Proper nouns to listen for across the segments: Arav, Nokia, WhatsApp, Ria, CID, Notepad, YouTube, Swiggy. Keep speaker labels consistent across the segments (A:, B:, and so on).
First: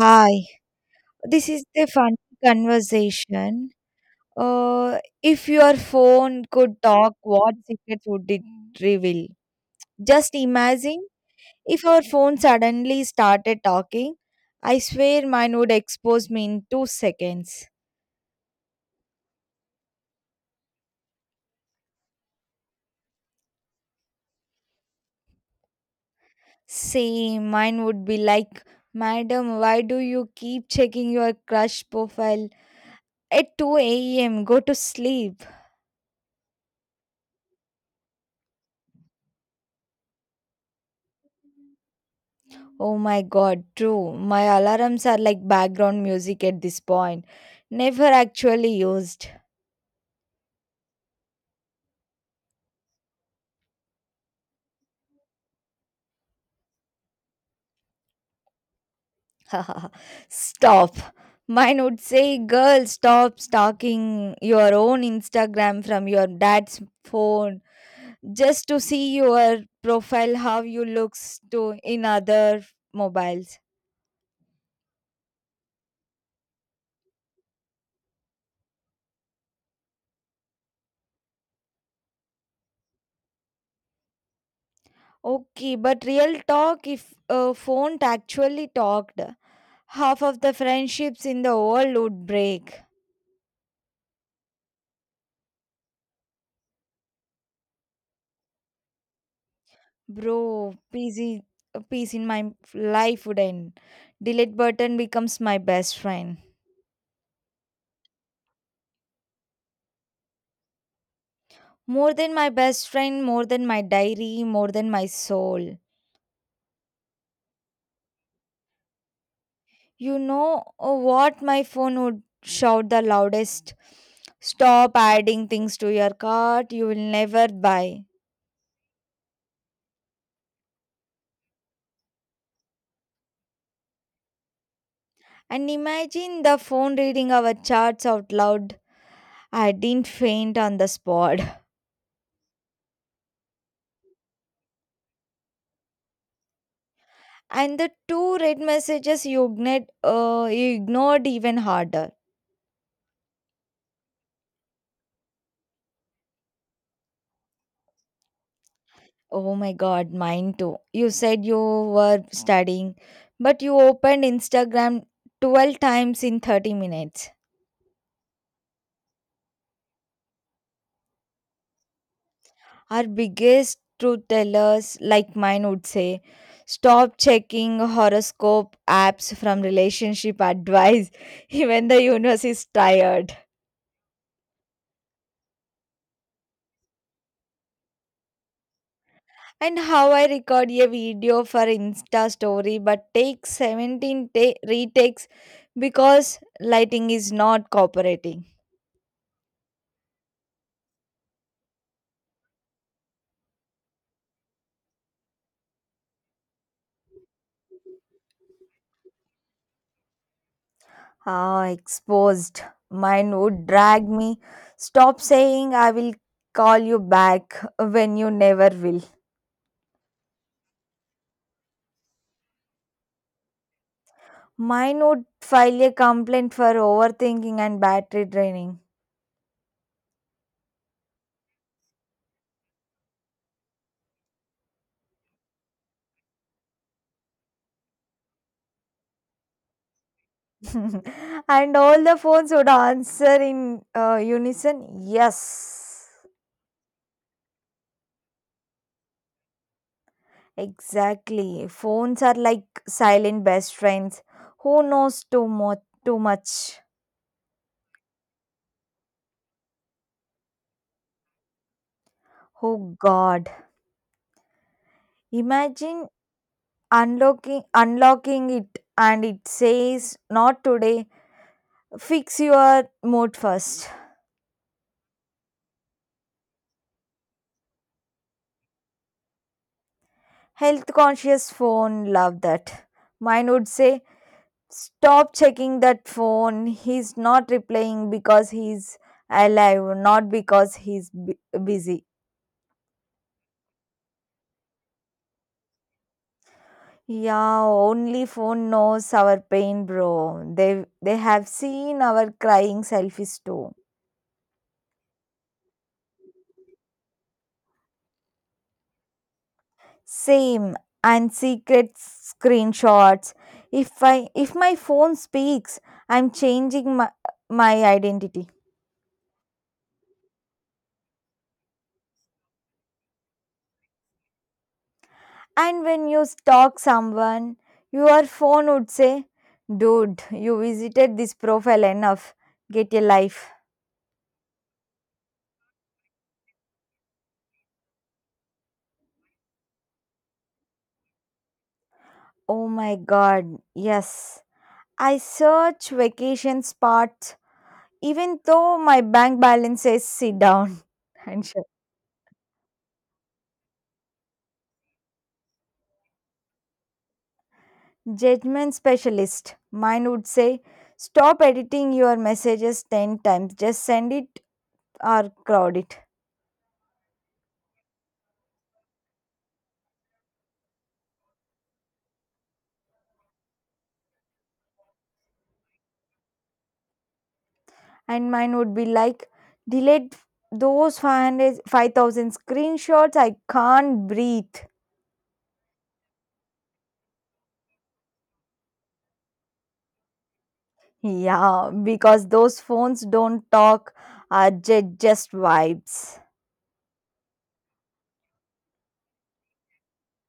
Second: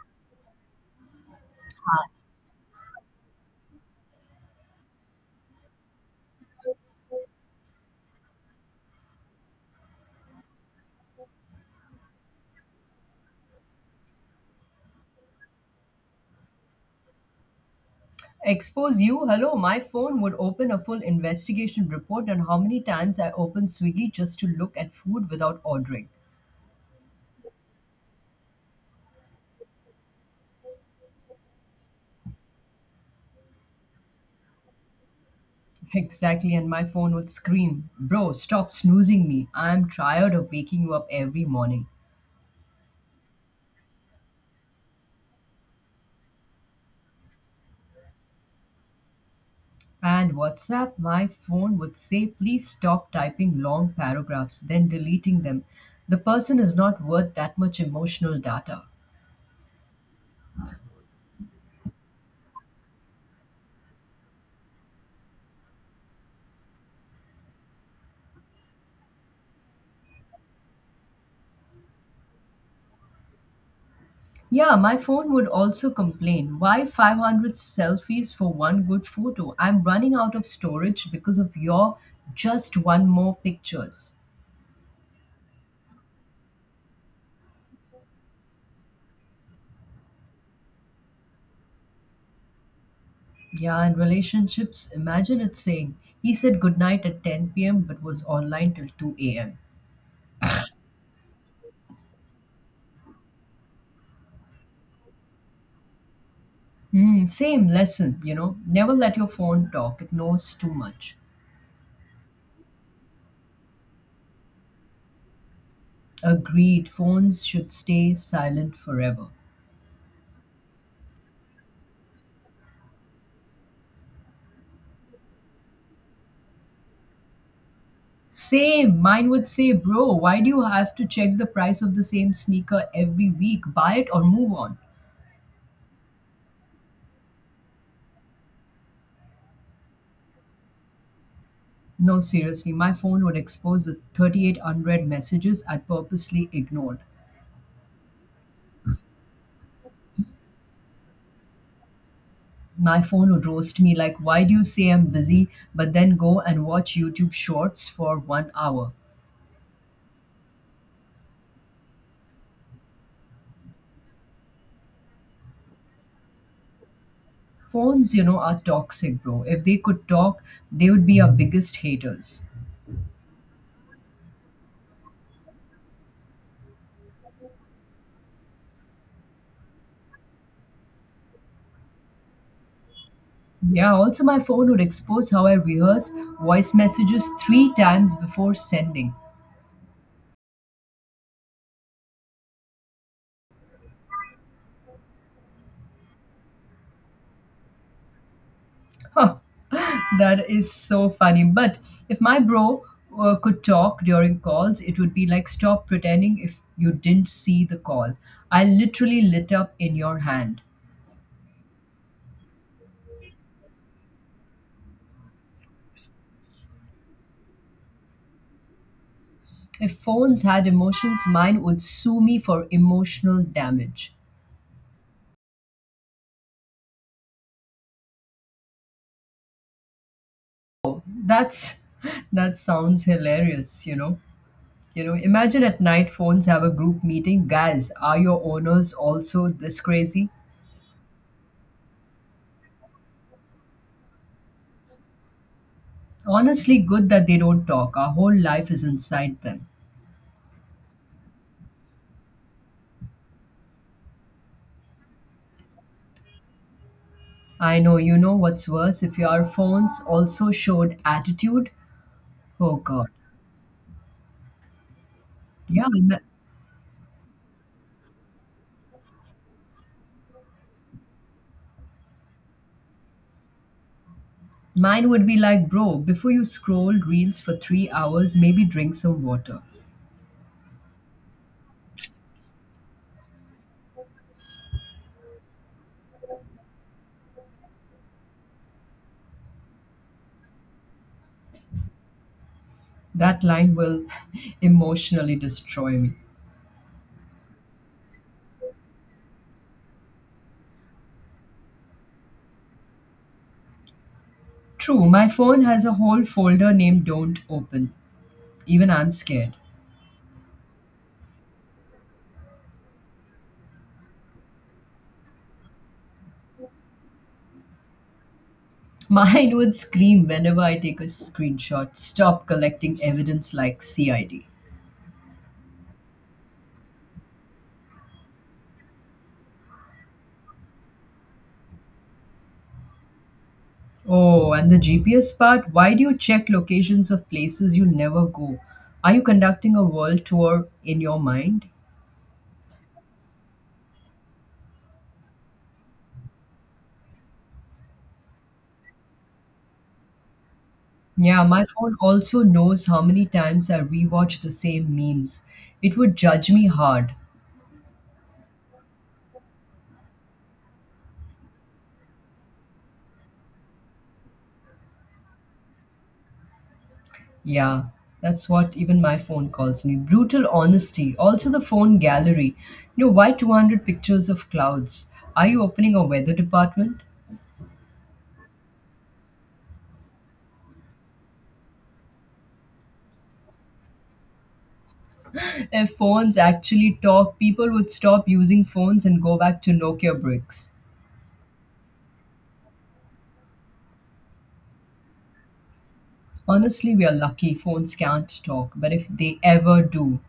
A: Hi, this is the fun conversation. If your phone could talk, what secrets would it reveal? Just imagine if your phone suddenly started talking. I swear mine would expose me in 2 seconds.
B: Expose you? Hello, my phone would open a full investigation report on how many times I opened Swiggy just to look at food without ordering.
A: Same, mine would be like, Madam, why do you keep checking your crush profile at 2 a.m.? Go to sleep.
B: Exactly, and my phone would scream, Bro, stop snoozing me. I'm tired of waking you up every morning.
A: Oh my god, true. My alarms are like background music at this point. Never actually used.
B: And WhatsApp, my phone would say, Please stop typing long paragraphs, then deleting them. The person is not worth that much emotional data.
A: Stop. Mine would say, Girl, stop stalking your own Instagram from your dad's phone just to see your profile, how you looks to in other mobiles.
B: Yeah, my phone would also complain. Why 500 selfies for one good photo? I'm running out of storage because of your just one more pictures.
A: Okay, but real talk, if a phone actually talked, half of the friendships in the world would break.
B: Yeah, and relationships, imagine it saying, he said goodnight at 10 p.m. but was online till 2 a.m.
A: Bro, PC, peace in my life would end. Delete button becomes my best friend.
B: Hmm, same lesson. Never let your phone talk, it knows too much.
A: More than my best friend, more than my diary, more than my soul.
B: Agreed, phones should stay silent forever.
A: What my phone would shout the loudest? Stop adding things to your cart, you will never buy.
B: Same. Mine would say, bro, why do you have to check the price of the same sneaker every week? Buy it or move on.
A: And imagine the phone reading our charts out loud. I didn't faint on the spot.
B: No, seriously, my phone would expose the 38 unread messages I purposely ignored.
A: And the two red messages you ignored even harder.
B: My phone would roast me like, why do you say I'm busy, but then go and watch YouTube shorts for 1 hour?
A: Oh my god, mine too. You said you were studying, but you opened Instagram 12 times in 30 minutes.
B: Phones, are toxic, bro. If they could talk, they would be our biggest haters.
A: Our biggest truth tellers, like mine, would say stop checking horoscope apps from relationship advice, even the universe is tired.
B: Yeah, also, my phone would expose how I rehearse voice messages three times before sending.
A: And how I record a video for Insta story but take 17 retakes because lighting is not cooperating.
B: That is so funny. But if my bro could talk during calls, it would be like, stop pretending if you didn't see the call. I literally lit up in your hand.
A: Ah, exposed. Mine would drag me. Stop saying I will call you back when you never will.
B: If phones had emotions, mine would sue me for emotional damage.
A: Mine would file a complaint for overthinking and battery draining.
B: That's that sounds hilarious. Imagine at night phones have a group meeting. Guys, are your owners also this crazy?
A: And all the phones would answer in unison yes.
B: Honestly, good that they don't talk. Our whole life is inside them.
A: Exactly. Phones are like silent best friends. Who knows too much? too much?
B: I know, you know what's worse? If your phones also showed attitude, oh
A: Oh
B: God.
A: god.
B: Yeah,
A: Imagine unlocking it and it says not today, fix your mood first.
B: mine would be like, bro, before you scroll reels for 3 hours, maybe drink some water.
A: Health conscious phone, love that. Mine would say stop checking that phone, he's not replying because he's alive, not because he's busy.
B: That line will emotionally destroy me.
A: Yeah, only phone knows our pain, bro. They have seen our crying selfies too.
B: True, my phone has a whole folder named Don't Open. Even I'm scared.
A: Same, and secret screenshots. If my phone speaks, I'm changing my, my identity.
B: Mine would scream whenever I take a screenshot. Stop collecting evidence like CID.
A: And when you stalk someone, your phone would say, Dude, you visited this profile enough. Get a life.
B: Oh, and the GPS part, why do you check locations of places you'll never go? Are you conducting a world tour in your mind?
A: Oh my god, yes. I search vacation spots even though my bank balance says sit down
B: Yeah,
A: and shut.
B: my phone also knows how many times I rewatch the same memes. It would judge me hard.
A: Judgment specialist. Mine would say, stop editing your messages 10 times, just send it or crowd it.
B: Yeah, that's what even my phone calls me. Brutal honesty. Also, the phone gallery. You know, why 200 pictures of clouds? Are you opening a weather department?
A: And mine would be like, delete those 500, 5,000 screenshots, I can't breathe.
B: If phones actually talk, people would stop using phones and go back to Nokia bricks.
A: Yeah, because those phones don't talk, are just vibes.
B: Honestly, we are lucky phones can't talk, but if they ever do,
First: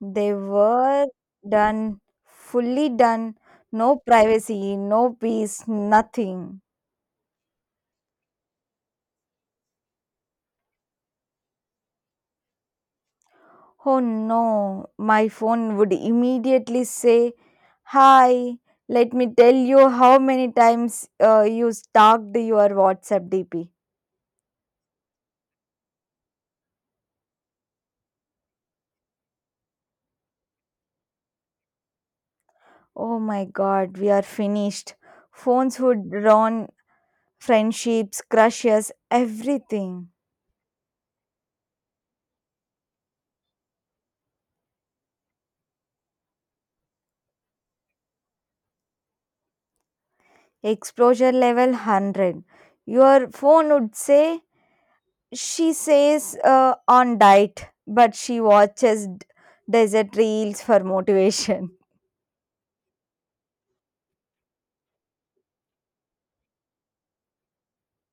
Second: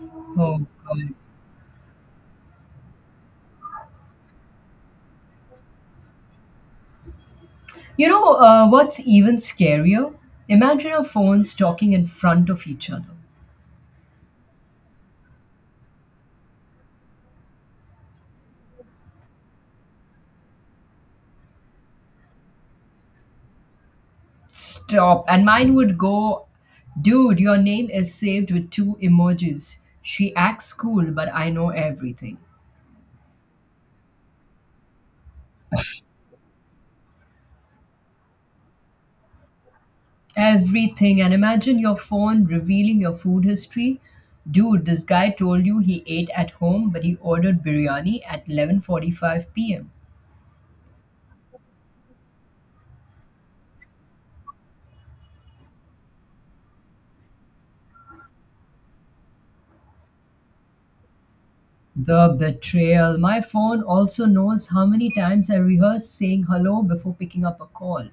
A: They
B: oh
A: were
B: god.
A: done, fully done, no privacy, no peace, nothing.
B: You know what's even scarier? Imagine our phones talking in front of each other.
A: Oh no, my phone would immediately say, Hi, let me tell you how many times you stalked your WhatsApp DP.
B: Stop. And mine would go, dude, your name is saved with two emojis. She acts cool, but I know everything.
A: Oh my god, we are finished. Phones would ruin friendships, crushes, everything.
B: Everything. And imagine your phone revealing your food history. Dude, this guy told you he ate at home, but he ordered biryani at 11:45 p.m.
A: Exposure level 100. Your phone would say, She says on diet, but she watches desert reels for motivation.
B: The betrayal. My phone also knows how many times I rehearse saying hello before picking up a call.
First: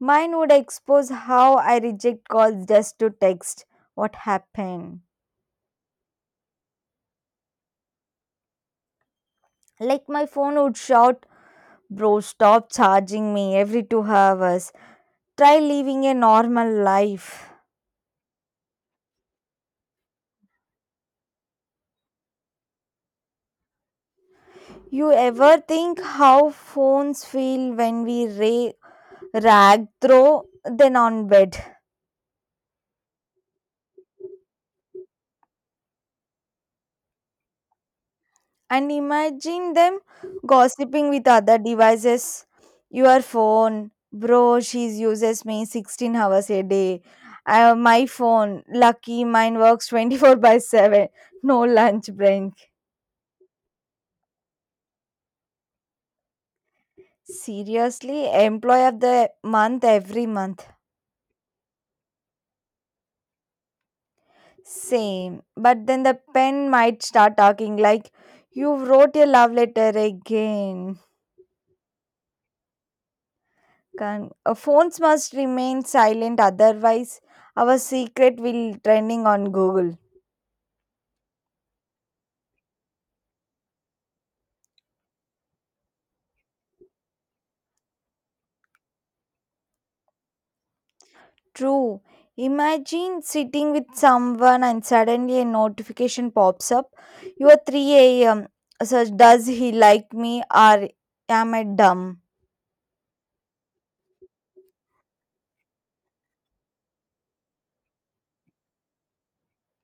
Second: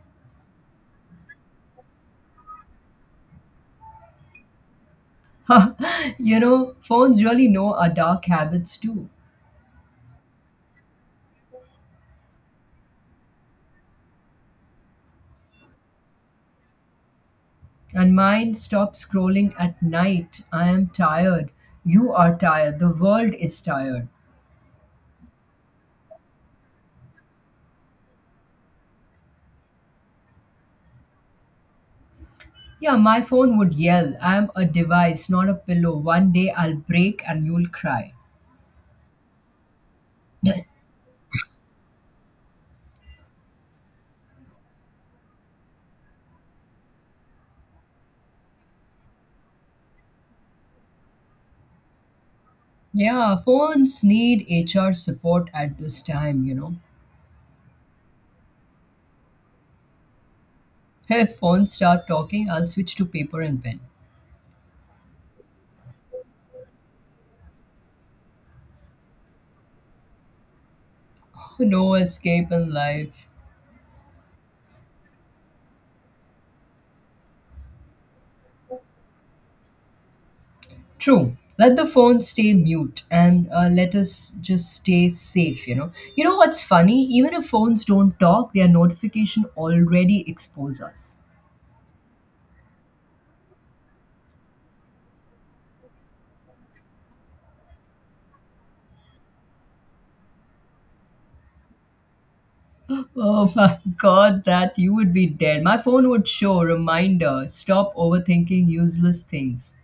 A: Mine would expose how I reject calls just to text what happened.
B: phones really know our dark habits too.
A: Like my phone would shout, Bro, stop charging me every 2 hours. Try living a normal life.
B: And mine stops scrolling at night. I am tired. You are tired. The world is tired.
A: You ever think how phones feel when we rag throw them on bed?
B: Yeah, my phone would yell, I am a device, not a pillow. One day I'll break and you'll cry.
A: And imagine them gossiping with other devices. Your phone, bro, she uses me 16 hours a day. My phone, lucky, mine works 24 by 7. No lunch break.
B: Yeah, phones need HR support at this time.
A: Seriously, employee of the month every month.
B: If phones start talking, I'll switch to paper and pen.
A: Same. But then the pen might start talking like, You wrote a love letter again.
B: No escape in life.
A: Can, phones must remain silent, otherwise, our secret will trending on Google.
B: True. Let the phone stay mute and let us just stay safe. You know what's funny? Even if phones don't talk, their notification already expose us.
A: True. Imagine sitting with someone and suddenly a notification pops up. You are 3 a.m. Such does he like me or am I dumb?
B: Oh my god, that you would be dead. My phone would show reminder, stop overthinking useless things.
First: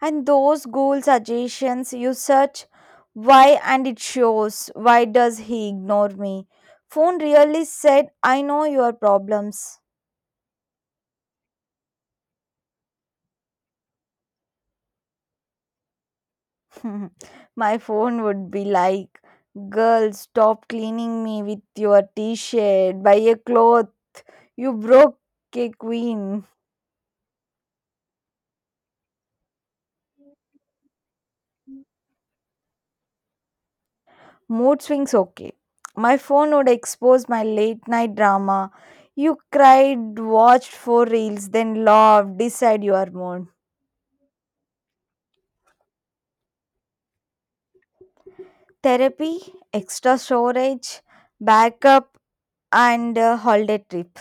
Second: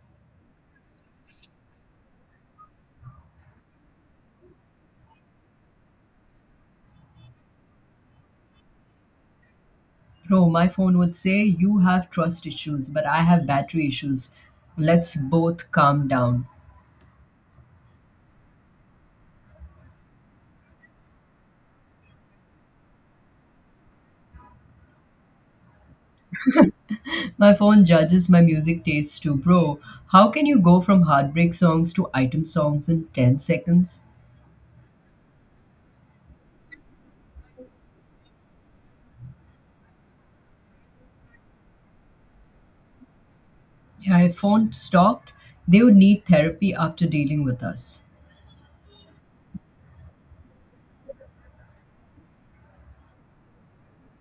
A: And those Google suggestions you search why and it shows why does he ignore me? Phone really said, I know your problems.
B: Bro, my phone would say you have trust issues, but I have battery issues. Let's both calm down.
A: My phone would be like, Girl, stop cleaning me with your t shirt. Buy a cloth. You broke a queen.
B: My phone judges my music taste too, bro. How can you go from heartbreak songs to item songs in 10 seconds?
A: Mood swings okay. My phone would expose my late night drama. You cried, watched four reels, then laughed, decide your mood.
B: Yeah, if phone stopped, they would need therapy after dealing with us.
A: Therapy, extra storage, backup, and a holiday trip.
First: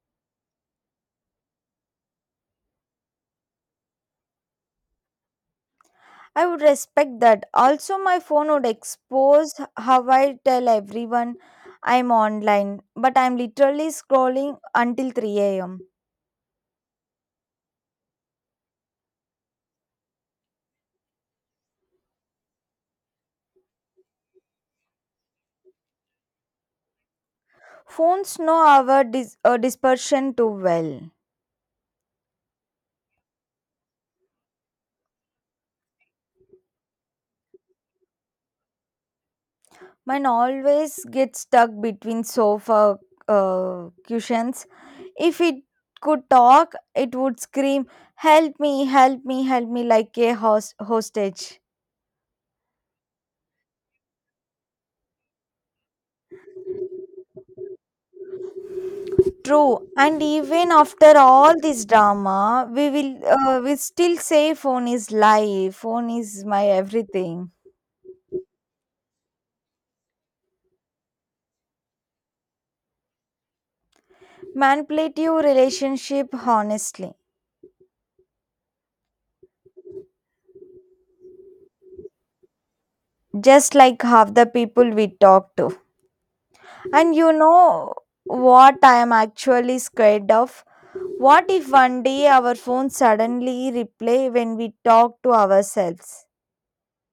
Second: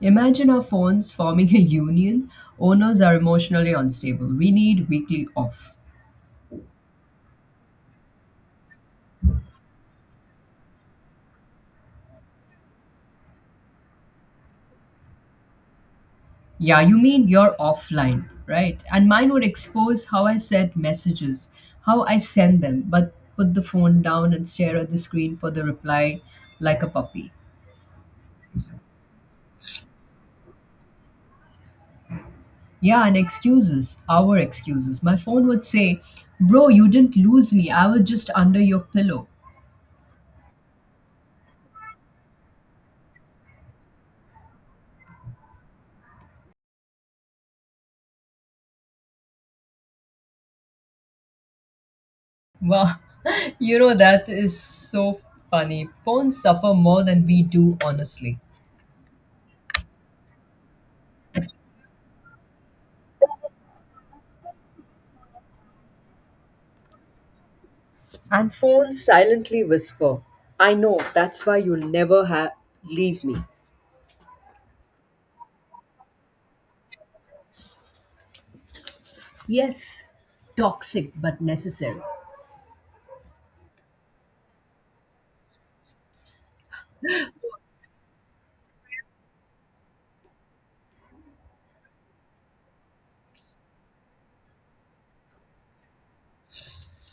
B: Imagine our phones forming a union. Owners are emotionally unstable. We need weekly off.
A: I would respect that. Also, my phone would expose how I tell everyone I'm online, but I'm literally scrolling until 3 a.m.
B: Yeah, you mean you're offline, right? And mine would expose how I send them, but put the phone down and stare at the screen for the reply like a puppy.
A: Phones know our dispersion too well.
B: Yeah, and excuses, our excuses. My phone would say, Bro, you didn't lose me. I was just under your pillow.
A: Mine always gets stuck between sofa cushions. If it could talk, it would scream, Help me, help me, help me, like a hostage.
B: Wow, that is so funny. Phones suffer more than we do, honestly.
A: True, and even after all this drama, we will we still say phone is life, phone is my everything.
B: And phones silently whisper, I know, that's why you'll never leave me.
A: Manipulative relationship, honestly,
B: Yes, toxic but necessary.
A: just like half the people we talk to. And you know what I am actually scared of? What if one day our phone suddenly replay when we talk to ourselves?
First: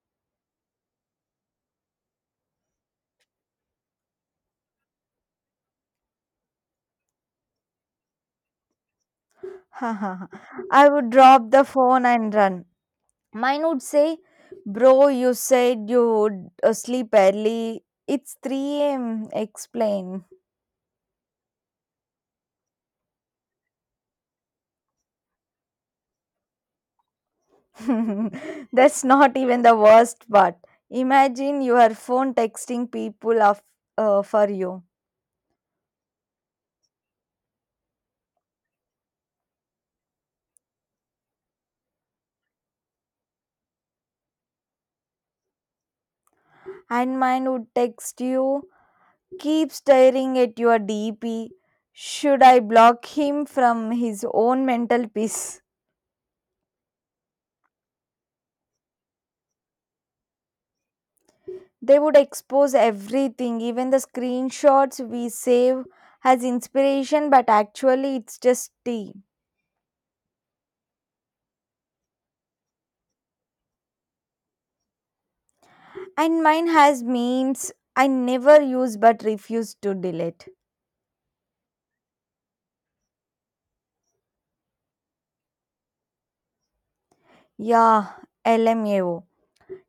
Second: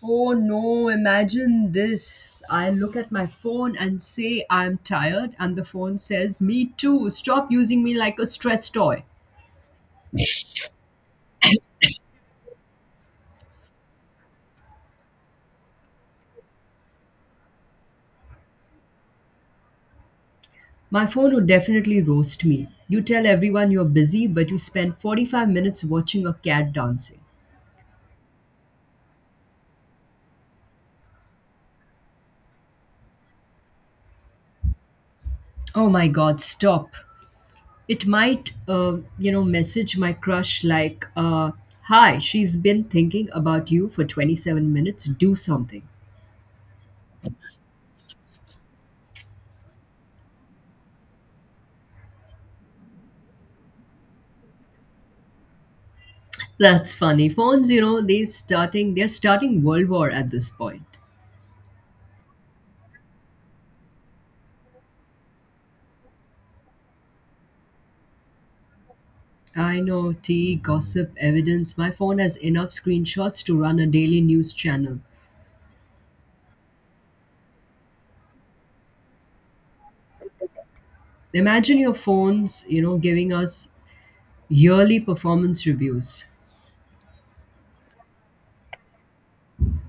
B: Oh no, imagine this. I look at my phone and say I'm tired, and the phone says, Me too, stop using me like a stress toy.
A: I would drop the phone and run. Mine would say, Bro, you said you would sleep early. It's 3 a.m. Explain.
B: My phone would definitely roast me. You tell everyone you're busy, but you spend 45 minutes watching a cat dancing.
A: That's not even the worst part. Imagine your phone texting people of, for you.
B: Oh my god, stop. It might, message my crush like, Hi, she's been thinking about you for 27 minutes, do something.
A: And mine would text you, Keep staring at your DP. Should I block him from his own mental peace?
B: That's funny. Phones, they're starting world war at this point.
A: They would expose everything, even the screenshots we save as inspiration, but actually it's just tea.
B: I know tea, gossip, evidence. My phone has enough screenshots to run a daily news channel.
A: And mine has memes I never use but refuse to delete.
B: Imagine your phones, giving us yearly performance reviews.
A: Yeah, LMAO.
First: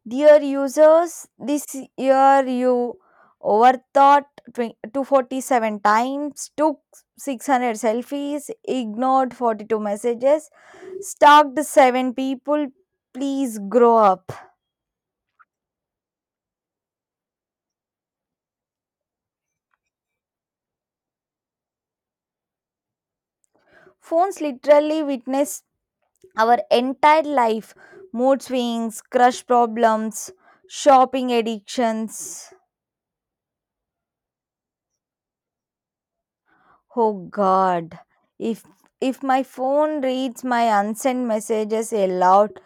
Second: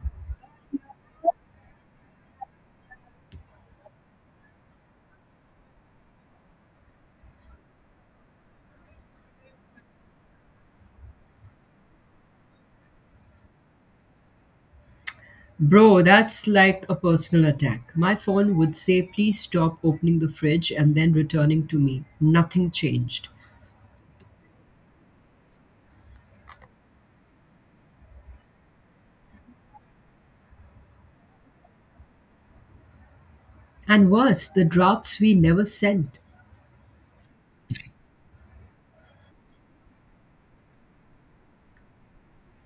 A: Dear users, this year you overthought 20,247 times, took 600 selfies, ignored 42 messages, stalked 7 people. Please grow up.
B: Bro, that's like a personal attack. My phone would say, please stop opening the fridge and then returning to me. Nothing changed.
A: Phones literally witness our entire life, mood swings, crush problems, shopping addictions.
B: And worse, the drafts we never sent.
A: Oh god. If if my phone reads my unsent messages aloud,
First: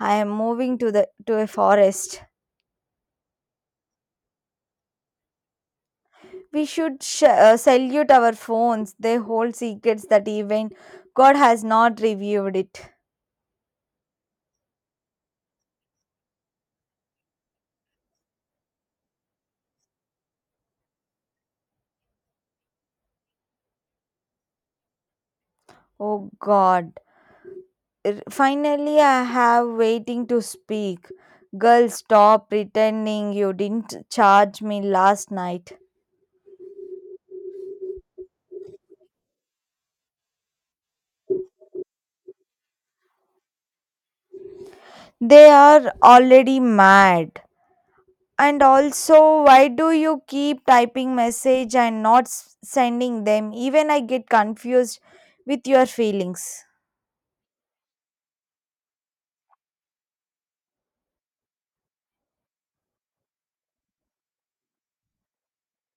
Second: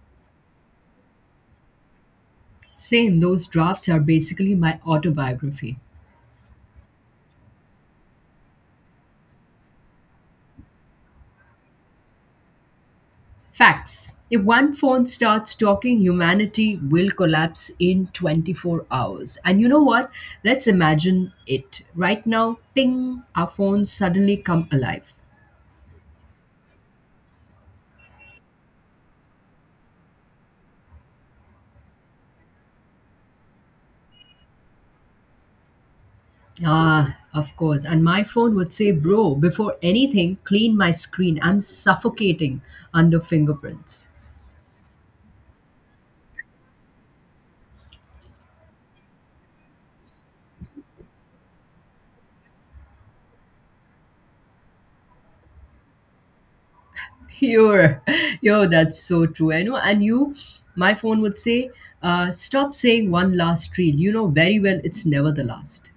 A: I am moving to a forest.
B: Same, those drafts are basically my autobiography.
A: We should salute our phones. They hold secrets that even God has not revealed it.
B: Facts. If one phone starts talking, humanity will collapse in 24 hours. And you know what? Let's imagine it. Right now, ping, our phones suddenly come alive.
A: Oh God. Finally I have waiting to speak. Girl, stop pretending you didn't charge me last night.
B: Ah, of course. And my phone would say, Bro, before anything, clean my screen. I'm suffocating under fingerprints.
A: They are already mad. And also, why do you keep typing message and not sending them? Even I get confused with your feelings.
B: You're, yo, that's so true. I know. And you, my phone would say, Stop saying one last reel. You know very well it's never the last.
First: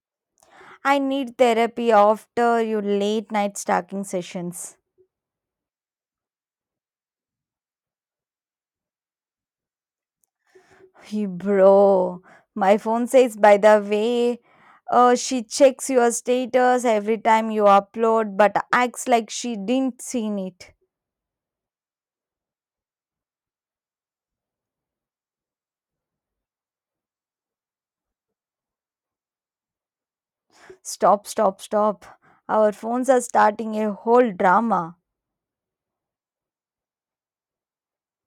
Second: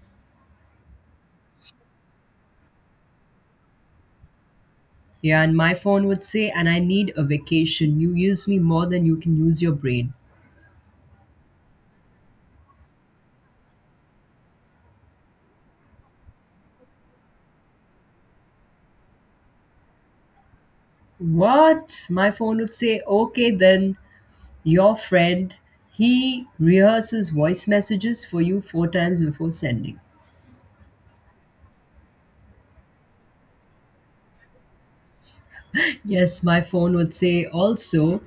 A: I need therapy after your late night stalking sessions.
B: Yeah, and my phone would say, and I need a vacation. You use me more than you can use your brain.
A: Hey, bro, my phone says, by the way, she checks your status every time you upload, but acts like she didn't seen it.
B: What? My phone would say, okay, then your friend, he rehearses voice messages for you four times before sending.
A: Stop, stop, stop. Our phones are starting a whole drama.
B: Yes, my phone would say also,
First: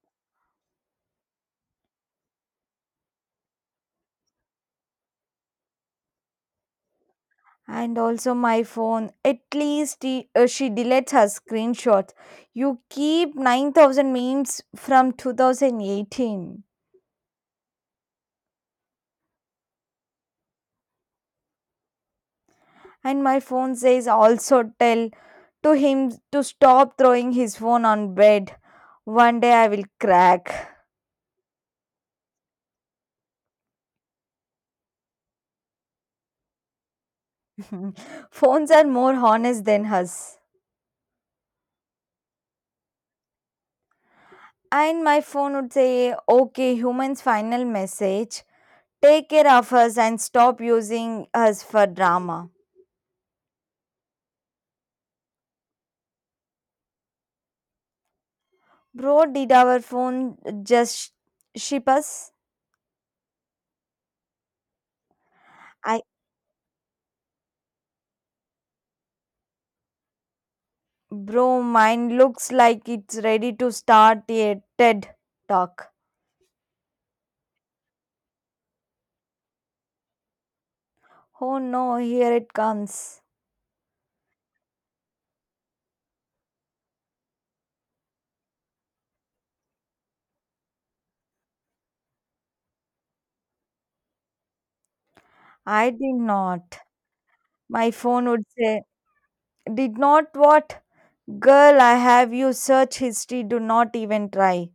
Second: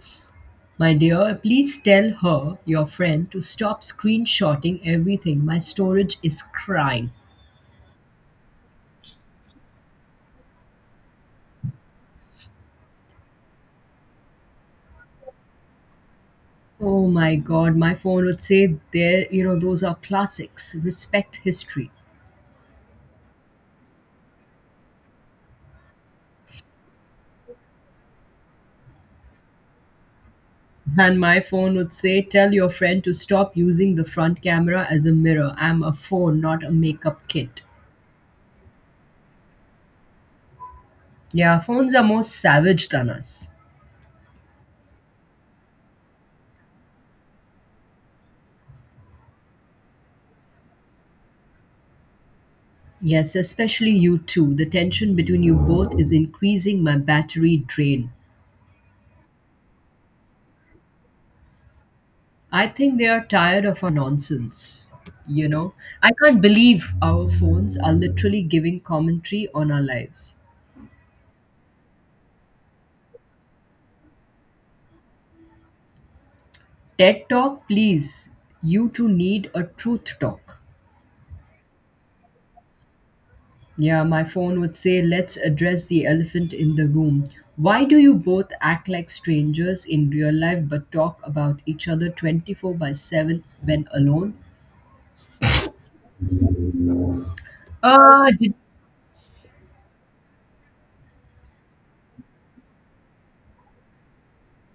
B: my dear, please tell her, your friend, to stop screenshotting everything. My storage is crying.
A: And also my phone. At least he, she deletes her screenshots. You keep 9,000 memes from 2018.
B: Oh my god, my phone would say there, those are classics. Respect history.
A: And my phone says also tell to him to stop throwing his phone on bed. One day I will crack.
B: And my phone would say, Tell your friend to stop using the front camera as a mirror. I'm a phone, not a makeup kit.
A: Phones are more honest than us.
B: Yeah, phones are more savage than us.
A: And my phone would say, okay, human's final message. Take care of us and stop using us for drama.
B: Yes, especially you two. The tension between you both is increasing my battery drain.
A: Bro, did our phone just ship us?
B: I think they are tired of our nonsense. You know,
A: I,
B: I can't believe our phones are literally giving commentary on our lives.
A: bro, mine looks like it's ready to start a TED talk.
B: TED Talk, please. You two need a truth talk.
A: Oh no, here it comes.
B: Yeah, my phone would say, let's address the elephant in the room. Why do you both act like strangers in real life but talk about each other 24 by 7 when alone?
A: I did not. My phone
B: Ah,
A: would
B: did-
A: say, Did not what? Girl, I have you search history. Do not even try.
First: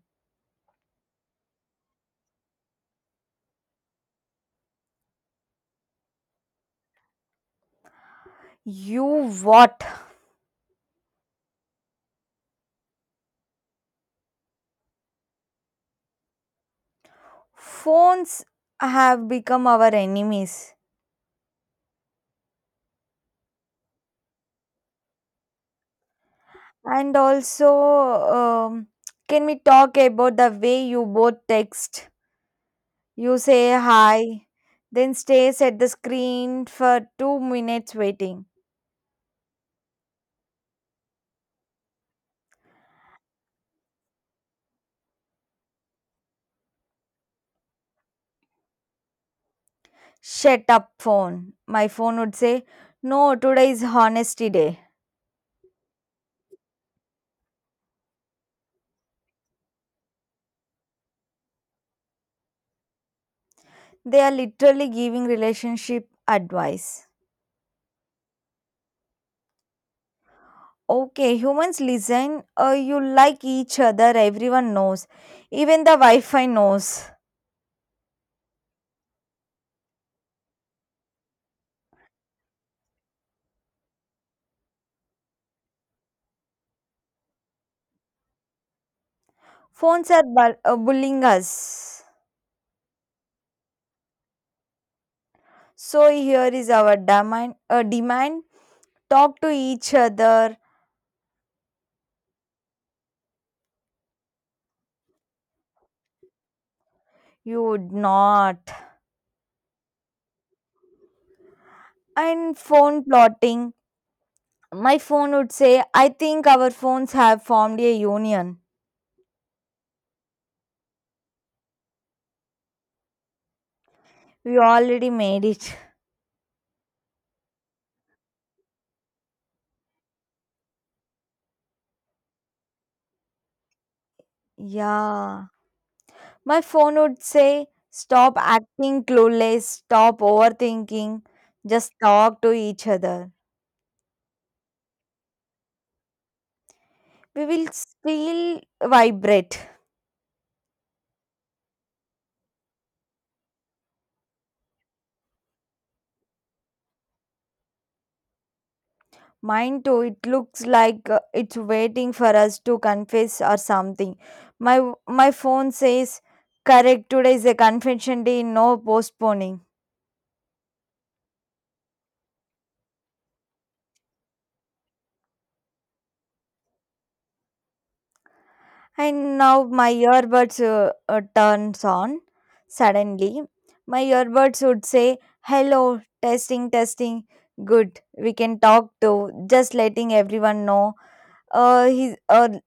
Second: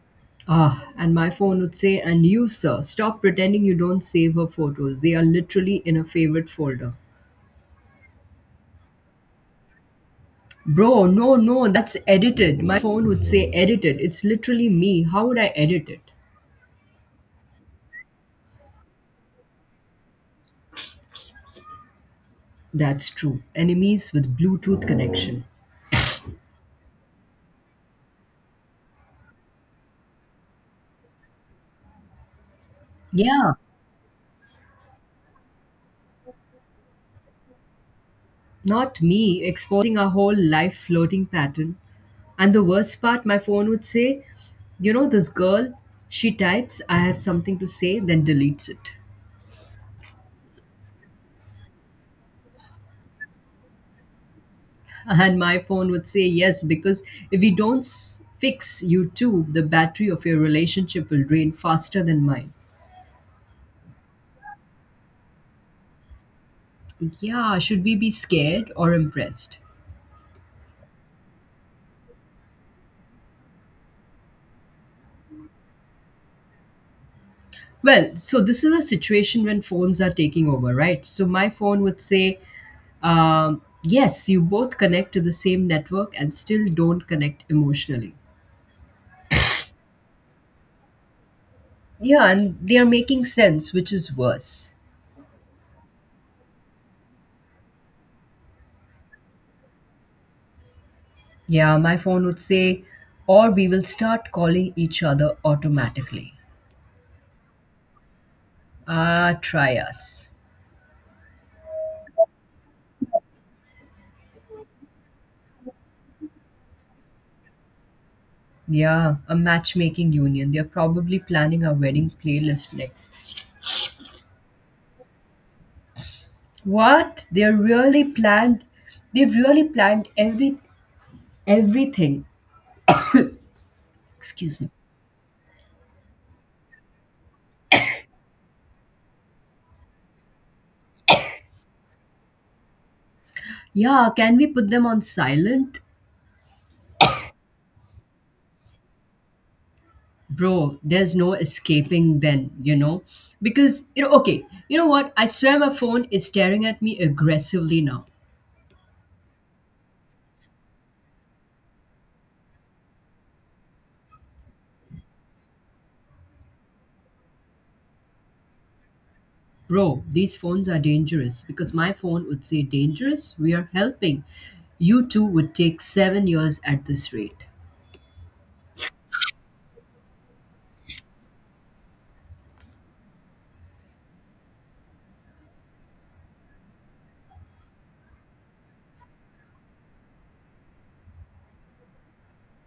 B: ah, and my phone would say, and you, sir, stop pretending you don't save her photos. They are literally in a favorite folder.
A: You what?
B: Bro, no, no, that's edited. My phone would say, edited. It's literally me. How would I edit it?
A: Phones have become our enemies.
B: That's true. Enemies with Bluetooth connection.
A: And also, um, can we talk about the way you both text? You
B: Yeah.
A: say hi, then stares at the screen for 2 minutes waiting.
B: Not me, exposing our whole life floating pattern. And the worst part, my phone would say, You know, this girl, she types, I have something to say, then deletes it.
A: Shut up, phone. My phone would say, No, today is honesty day.
B: And my phone would say, Yes, because if we don't fix you too, the battery of your relationship will drain faster than mine.
A: They are literally giving relationship advice.
B: Yeah, should we be scared or impressed?
A: Okay, humans listen. You like each other, everyone knows. Even the Wi Fi knows.
B: Well, so this is a situation when phones are taking over, right? So my phone would say, yes, you both connect to the same network and still don't connect emotionally.
A: Phones are bullying us.
B: Yeah, and they are making sense, which is worse.
A: So here is our demand, demand talk to each other.
B: Yeah, my phone would say, or we will start calling each other automatically.
A: You would not.
B: Ah, try us.
A: And phone plotting. My phone would say, I think our phones have formed a union.
B: Yeah, a matchmaking union. They're probably planning our wedding playlist next.
A: We already made it.
B: What? They're really planned. They've really planned everything. Excuse me.
A: Yeah. My phone would say, Stop acting clueless, stop overthinking, just talk to each other.
B: Yeah, can we put them on silent?
A: We will still vibrate.
B: Bro, there's no escaping then, because okay, you know what, I swear my phone is staring at me aggressively now.
A: Mine too, it looks like it's waiting for us to confess or something. My my phone says, Correct, today is a confession day, no postponing.
B: Bro, these phones are dangerous because my phone would say, dangerous, we are helping. You two would take 7 years at this rate.
A: And now my earbuds turns on suddenly. My earbuds would say, "Hello, testing, testing. Good, we can talk to." Just letting everyone know. He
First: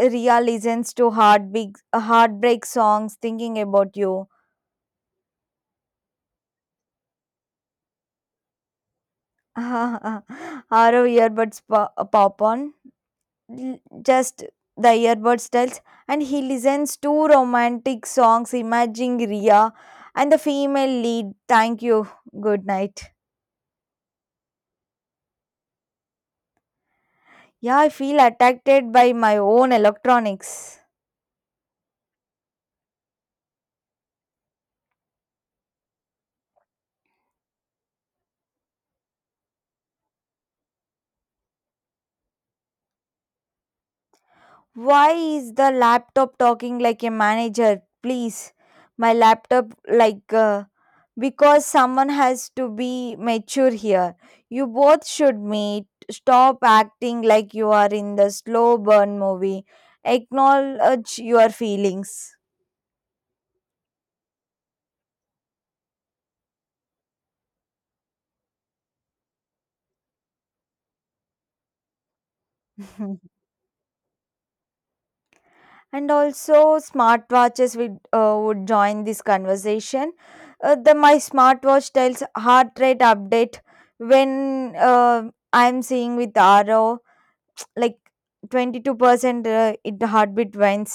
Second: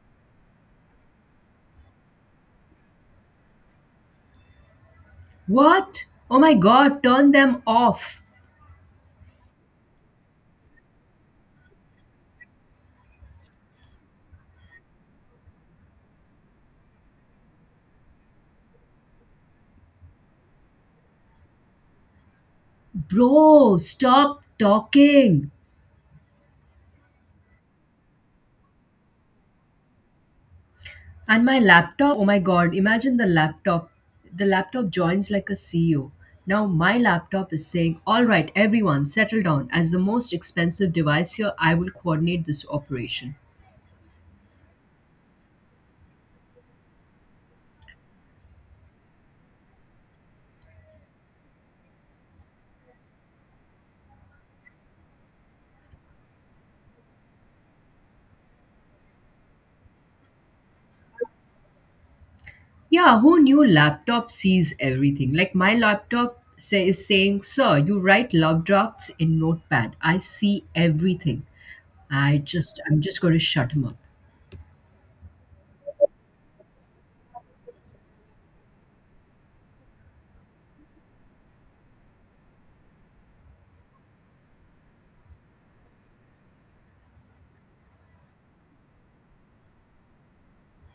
A: Ria listens to heartbeat, heartbreak songs, thinking about you.
B: What? Oh my god, turn them off.
A: Our earbuds pop on. l- just the earbud styles, and he listens to romantic songs imagining Ria and the female lead. Thank you, good night.
B: Bro, stop talking.
A: Yeah, I feel attracted by my own electronics.
B: And my laptop, oh my god, imagine the laptop. The laptop joins like a CEO. Now my laptop is saying, all right, everyone, settle down. As the most expensive device here, I will coordinate this operation.
A: Why is the laptop talking like a manager? Please, my laptop, like, because someone has to be mature here. You both should meet. Stop acting like you are in the slow burn movie. Acknowledge your feelings.
B: Yeah, who knew laptop sees everything? Like my laptop is saying, sir, you write love drafts in Notepad. I see everything. I'm just going to shut him up.
A: And also smartwatches would join this conversation. The my smartwatch tells heart rate update when I'm seeing with Ro like 22% it heartbeat went.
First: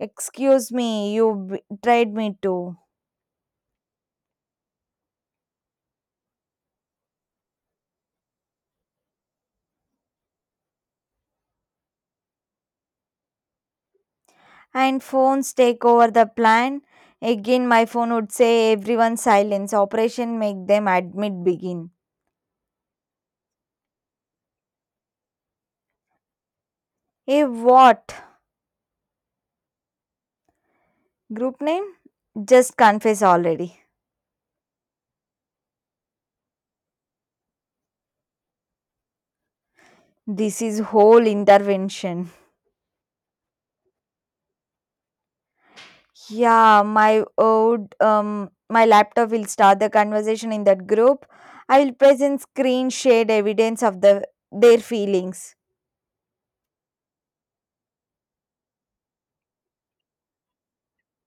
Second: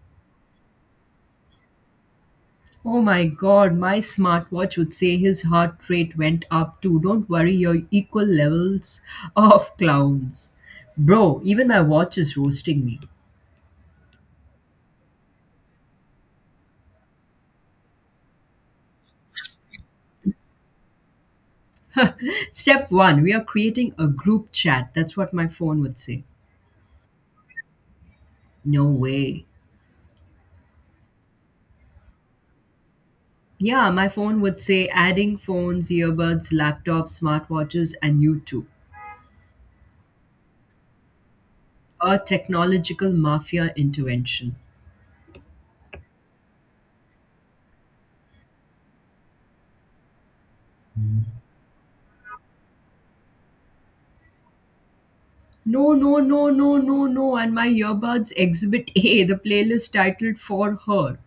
A: Excuse me, you tried me too.
B: Oh my god, my smartwatch would say his heart rate went up too. Don't worry, you're equal levels of clowns. Bro, even my watch is roasting me.
A: And phones take over the plan again. My phone would say, everyone silence, operation make them admit, begin.
B: Step one, we are creating a group chat. That's what my phone would say.
A: A what?
B: No way.
A: Group name, just confess already.
B: Yeah, my phone would say adding phones, earbuds, laptops, smartwatches, and YouTube.
A: This is whole
B: A
A: intervention.
B: technological mafia intervention.
A: Yeah, my old my laptop will start the conversation in that group. I will present screen shared evidence of the their feelings.
B: No, no, no, no, no, no. And my earbuds exhibit A, the playlist titled For Her.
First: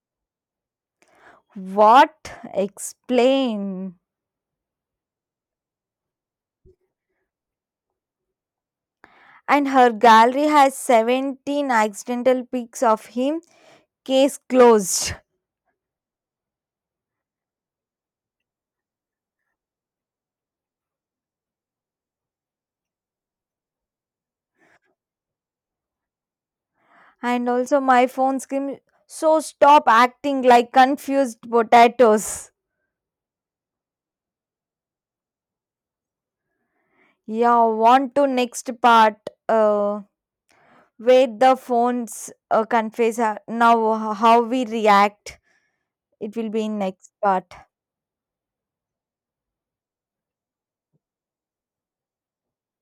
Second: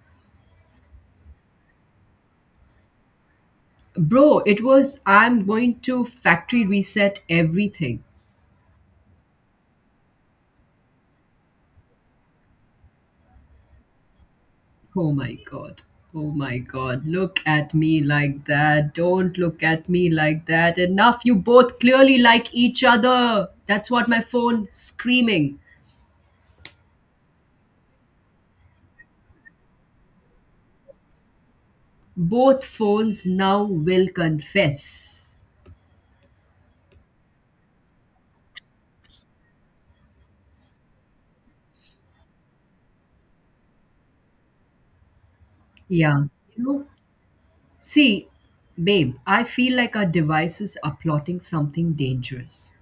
A: What? Explain.
B: Bro, it was I'm going to factory reset everything.
A: And her gallery has 17 accidental pics of him. Case
B: Oh
A: closed.
B: my god. Oh my god. Look at me like that. Don't look at me like that. Enough. You both clearly like each other. That's what my phone screaming.
A: And also my phone scream so stop acting like confused potatoes.
B: Both phones now will confess.
A: Yeah, want to next part. Uh wait the phones confess now, how we react?
B: Yeah.
A: It will
B: You
A: be in
B: know,
A: next part.
B: see, babe, I feel like our devices are plotting something dangerous.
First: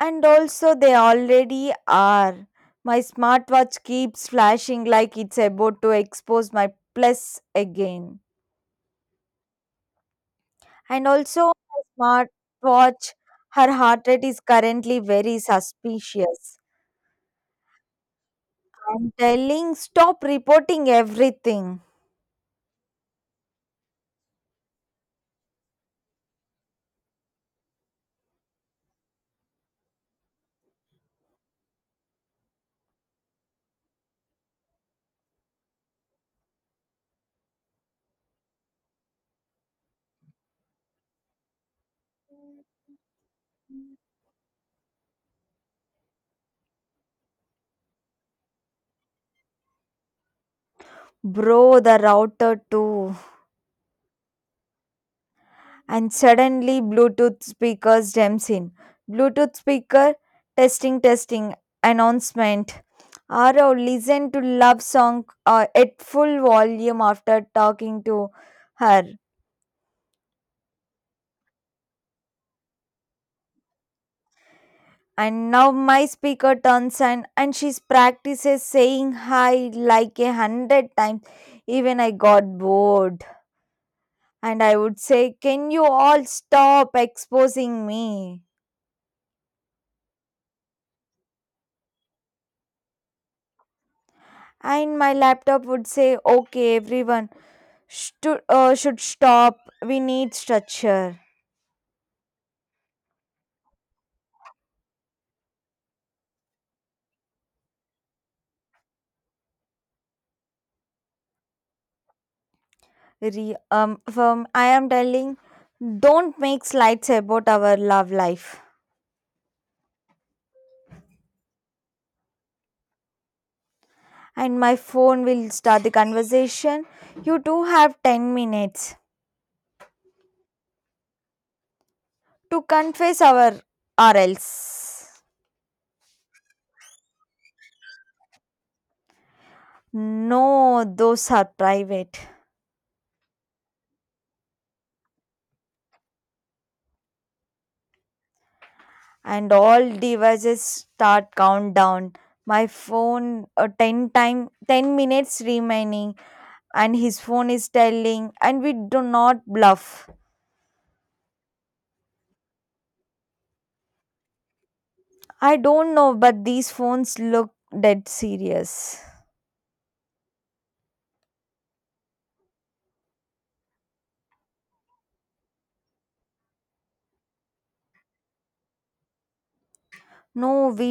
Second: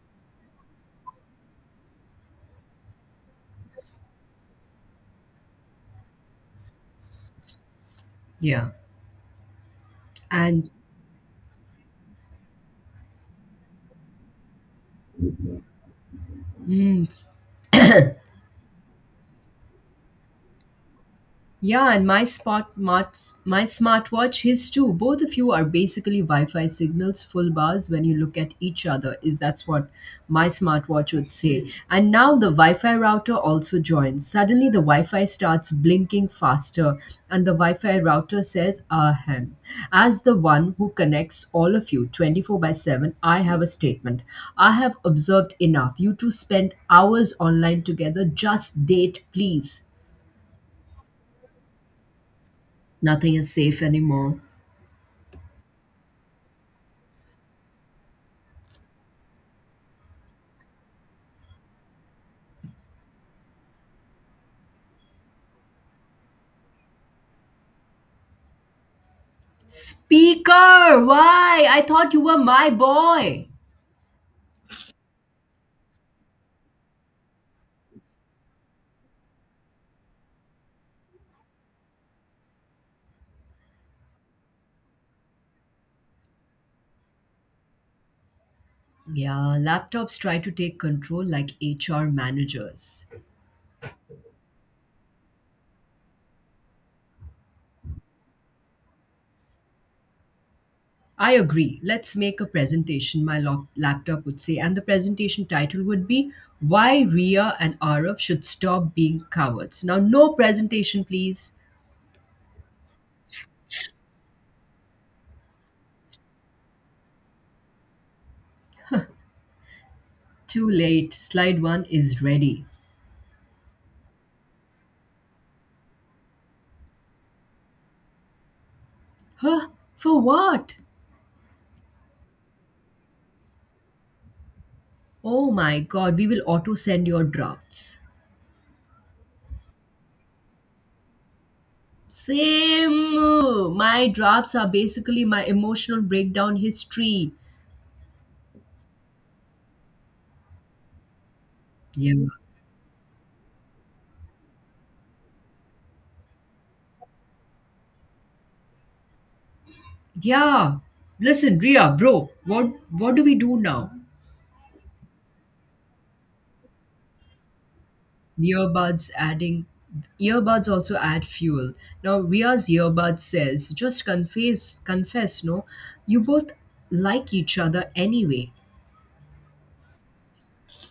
A: And also they already are. My smartwatch keeps flashing like it's about to expose my plus again.
B: Yeah. And
A: And also my smartwatch, her heart rate is currently very suspicious.
B: mm,
A: I'm telling stop reporting everything.
B: yeah, and my smartwatch, his too. Both of you are basically Wi-Fi signals, full bars when you look at each other. Is that's what my smartwatch would say. And now the Wi-Fi router also joins. Suddenly the Wi-Fi starts blinking faster, and the Wi-Fi router says, "Ahem." As the one who connects all of you 24 by 7, I have a statement. I have observed enough. You two spend hours online together. Just date, please.
A: Bro, the router too.
B: Nothing is safe anymore.
A: And suddenly Bluetooth speaker jumps in. Bluetooth speaker testing, testing, announcement. Arav listen to love song at full volume after talking to her.
B: Speaker, why? I thought you were my boy.
A: And now my speaker turns on and she practices saying hi like a hundred times. Even I got bored. And I would say, Can you all stop exposing me?
B: Yeah, laptops try to take control like HR managers.
A: And my laptop would say, Okay, everyone should should stop. We need structure.
B: I agree. Let's make a presentation, my laptop would say, and the presentation title would be Why Ria and Arav Should Stop Being Cowards. Now, no presentation, please.
A: From I am telling, don't make slides about our love life.
B: Too late. Slide one is ready.
A: And my phone will start the conversation. You do have 10 minutes
B: Huh? For what?
A: to confess our or else.
B: Oh my god, we will auto send your drafts.
A: No, those are private.
B: Same. My drafts are basically my emotional breakdown history.
A: And all devices start
B: Yeah.
A: countdown. My phone 10 time 10 minutes remaining, and his phone is telling and we do not bluff.
B: Yeah. Listen, Ria, bro, what do we do now?
A: I don't know, but these phones look dead serious.
B: Earbuds adding earbuds also add fuel. Now Ria's earbud says, just confess, no? You both like each other anyway.
A: No, we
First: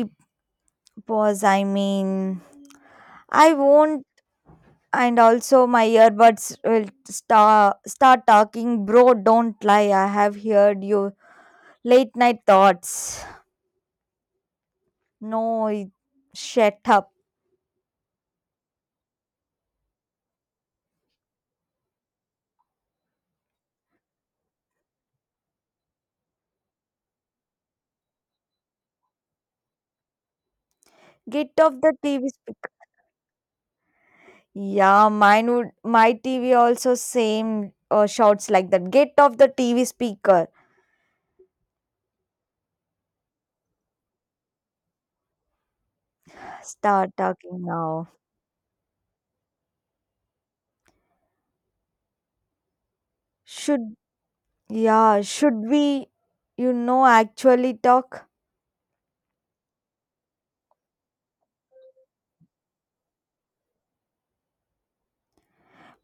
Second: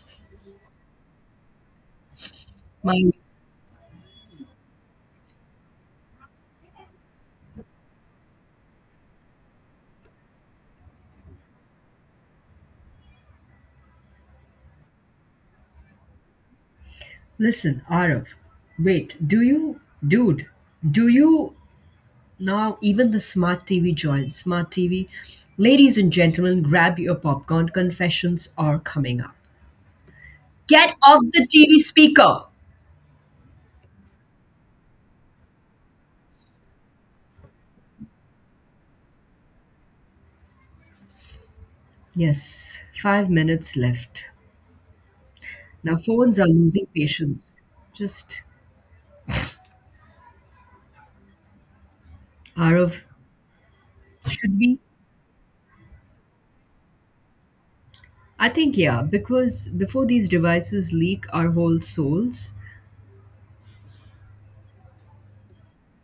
A: pause, I mean,
B: My
A: I won't. And also my earbuds will start talking. Bro, don't lie, I have heard you late night thoughts. No shut up.
B: Listen, Arif, wait, do you dude, do you now, even the smart TV joins. Smart TV, ladies and gentlemen, grab your popcorn. Confessions are coming up. Get off the
A: Get off
B: TV
A: the TV
B: speaker.
A: speaker. Yeah, mine would my TV also same, shouts like that, get off the TV speaker.
B: Yes, 5 minutes left. Now, phones are losing
A: Start
B: patience.
A: talking now.
B: Just Arav,
A: Should,
B: should we?
A: yeah, should we, you know, actually talk?
B: I think, yeah, because before these devices leak our whole souls,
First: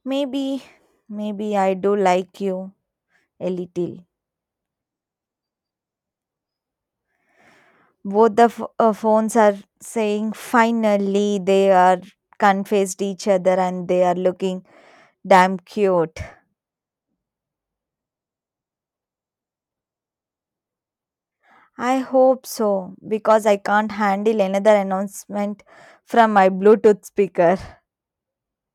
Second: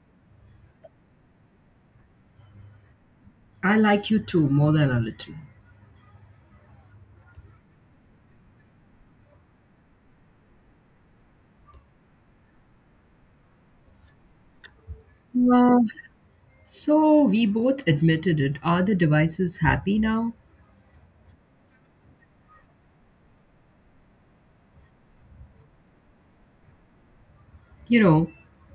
A: Maybe, maybe I do like you a
B: I
A: little.
B: like you too more than a little.
A: Both the phones are saying finally they are confessed each other and they are looking damn
B: Uh,
A: cute.
B: so, we both admitted it. Are the devices happy now?
A: I hope so because I can't handle another announcement from my Bluetooth speaker.
B: You know,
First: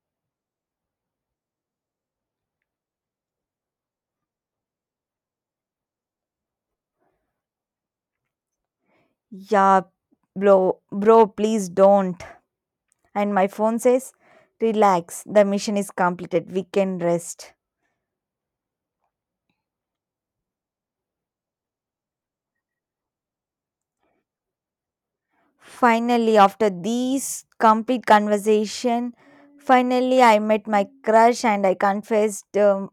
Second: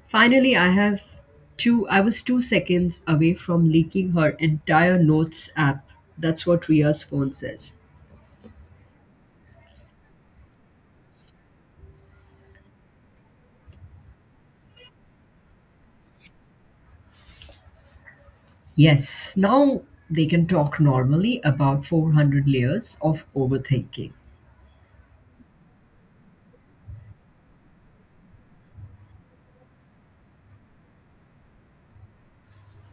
B: finally I have two I was 2 seconds away from leaking her entire notes app. That's what Ria's phone says.
A: Yeah, bro, bro, please don't. And my phone says, Relax, the mission is completed. We can rest.
B: Yes, now they can talk normally about 400 layers of overthinking.
A: Finally, after these complete conversation, finally I met my crush and I confessed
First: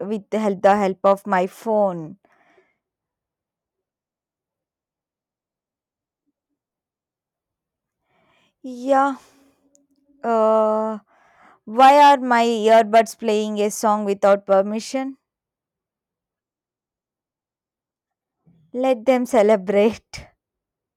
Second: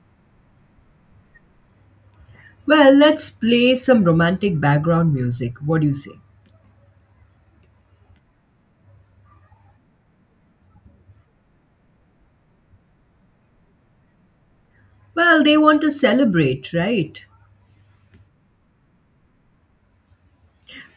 A: with the help of my phone.
B: Well, let's play some romantic background music. What do you say?
A: Yeah. Uh, why are my earbuds playing a song without permission?
B: Well, they want to celebrate, right?
A: Let them celebrate.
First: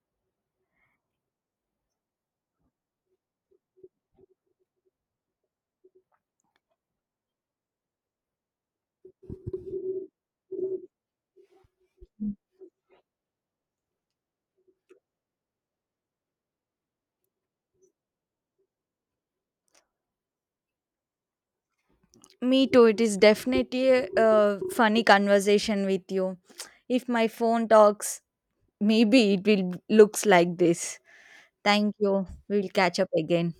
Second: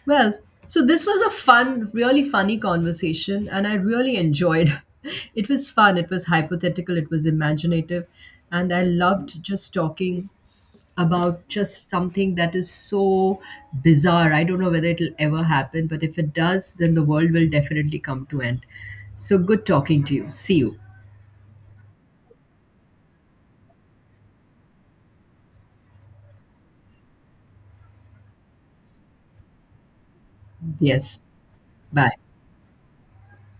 B: Well, so this was a fun, really funny conversation, and I really enjoyed. It was fun, it was hypothetical, it was imaginative, and I loved just talking about just something that is so bizarre. I don't know whether it'll ever happen, but if it does, then the world will definitely come to end. So good talking to you. See you.
A: Me too. It is definitely a funny conversation with you. If my phone talks, Maybe it will looks like this.
B: Yes.
A: Thank
B: Bye.
A: you. We will catch up again.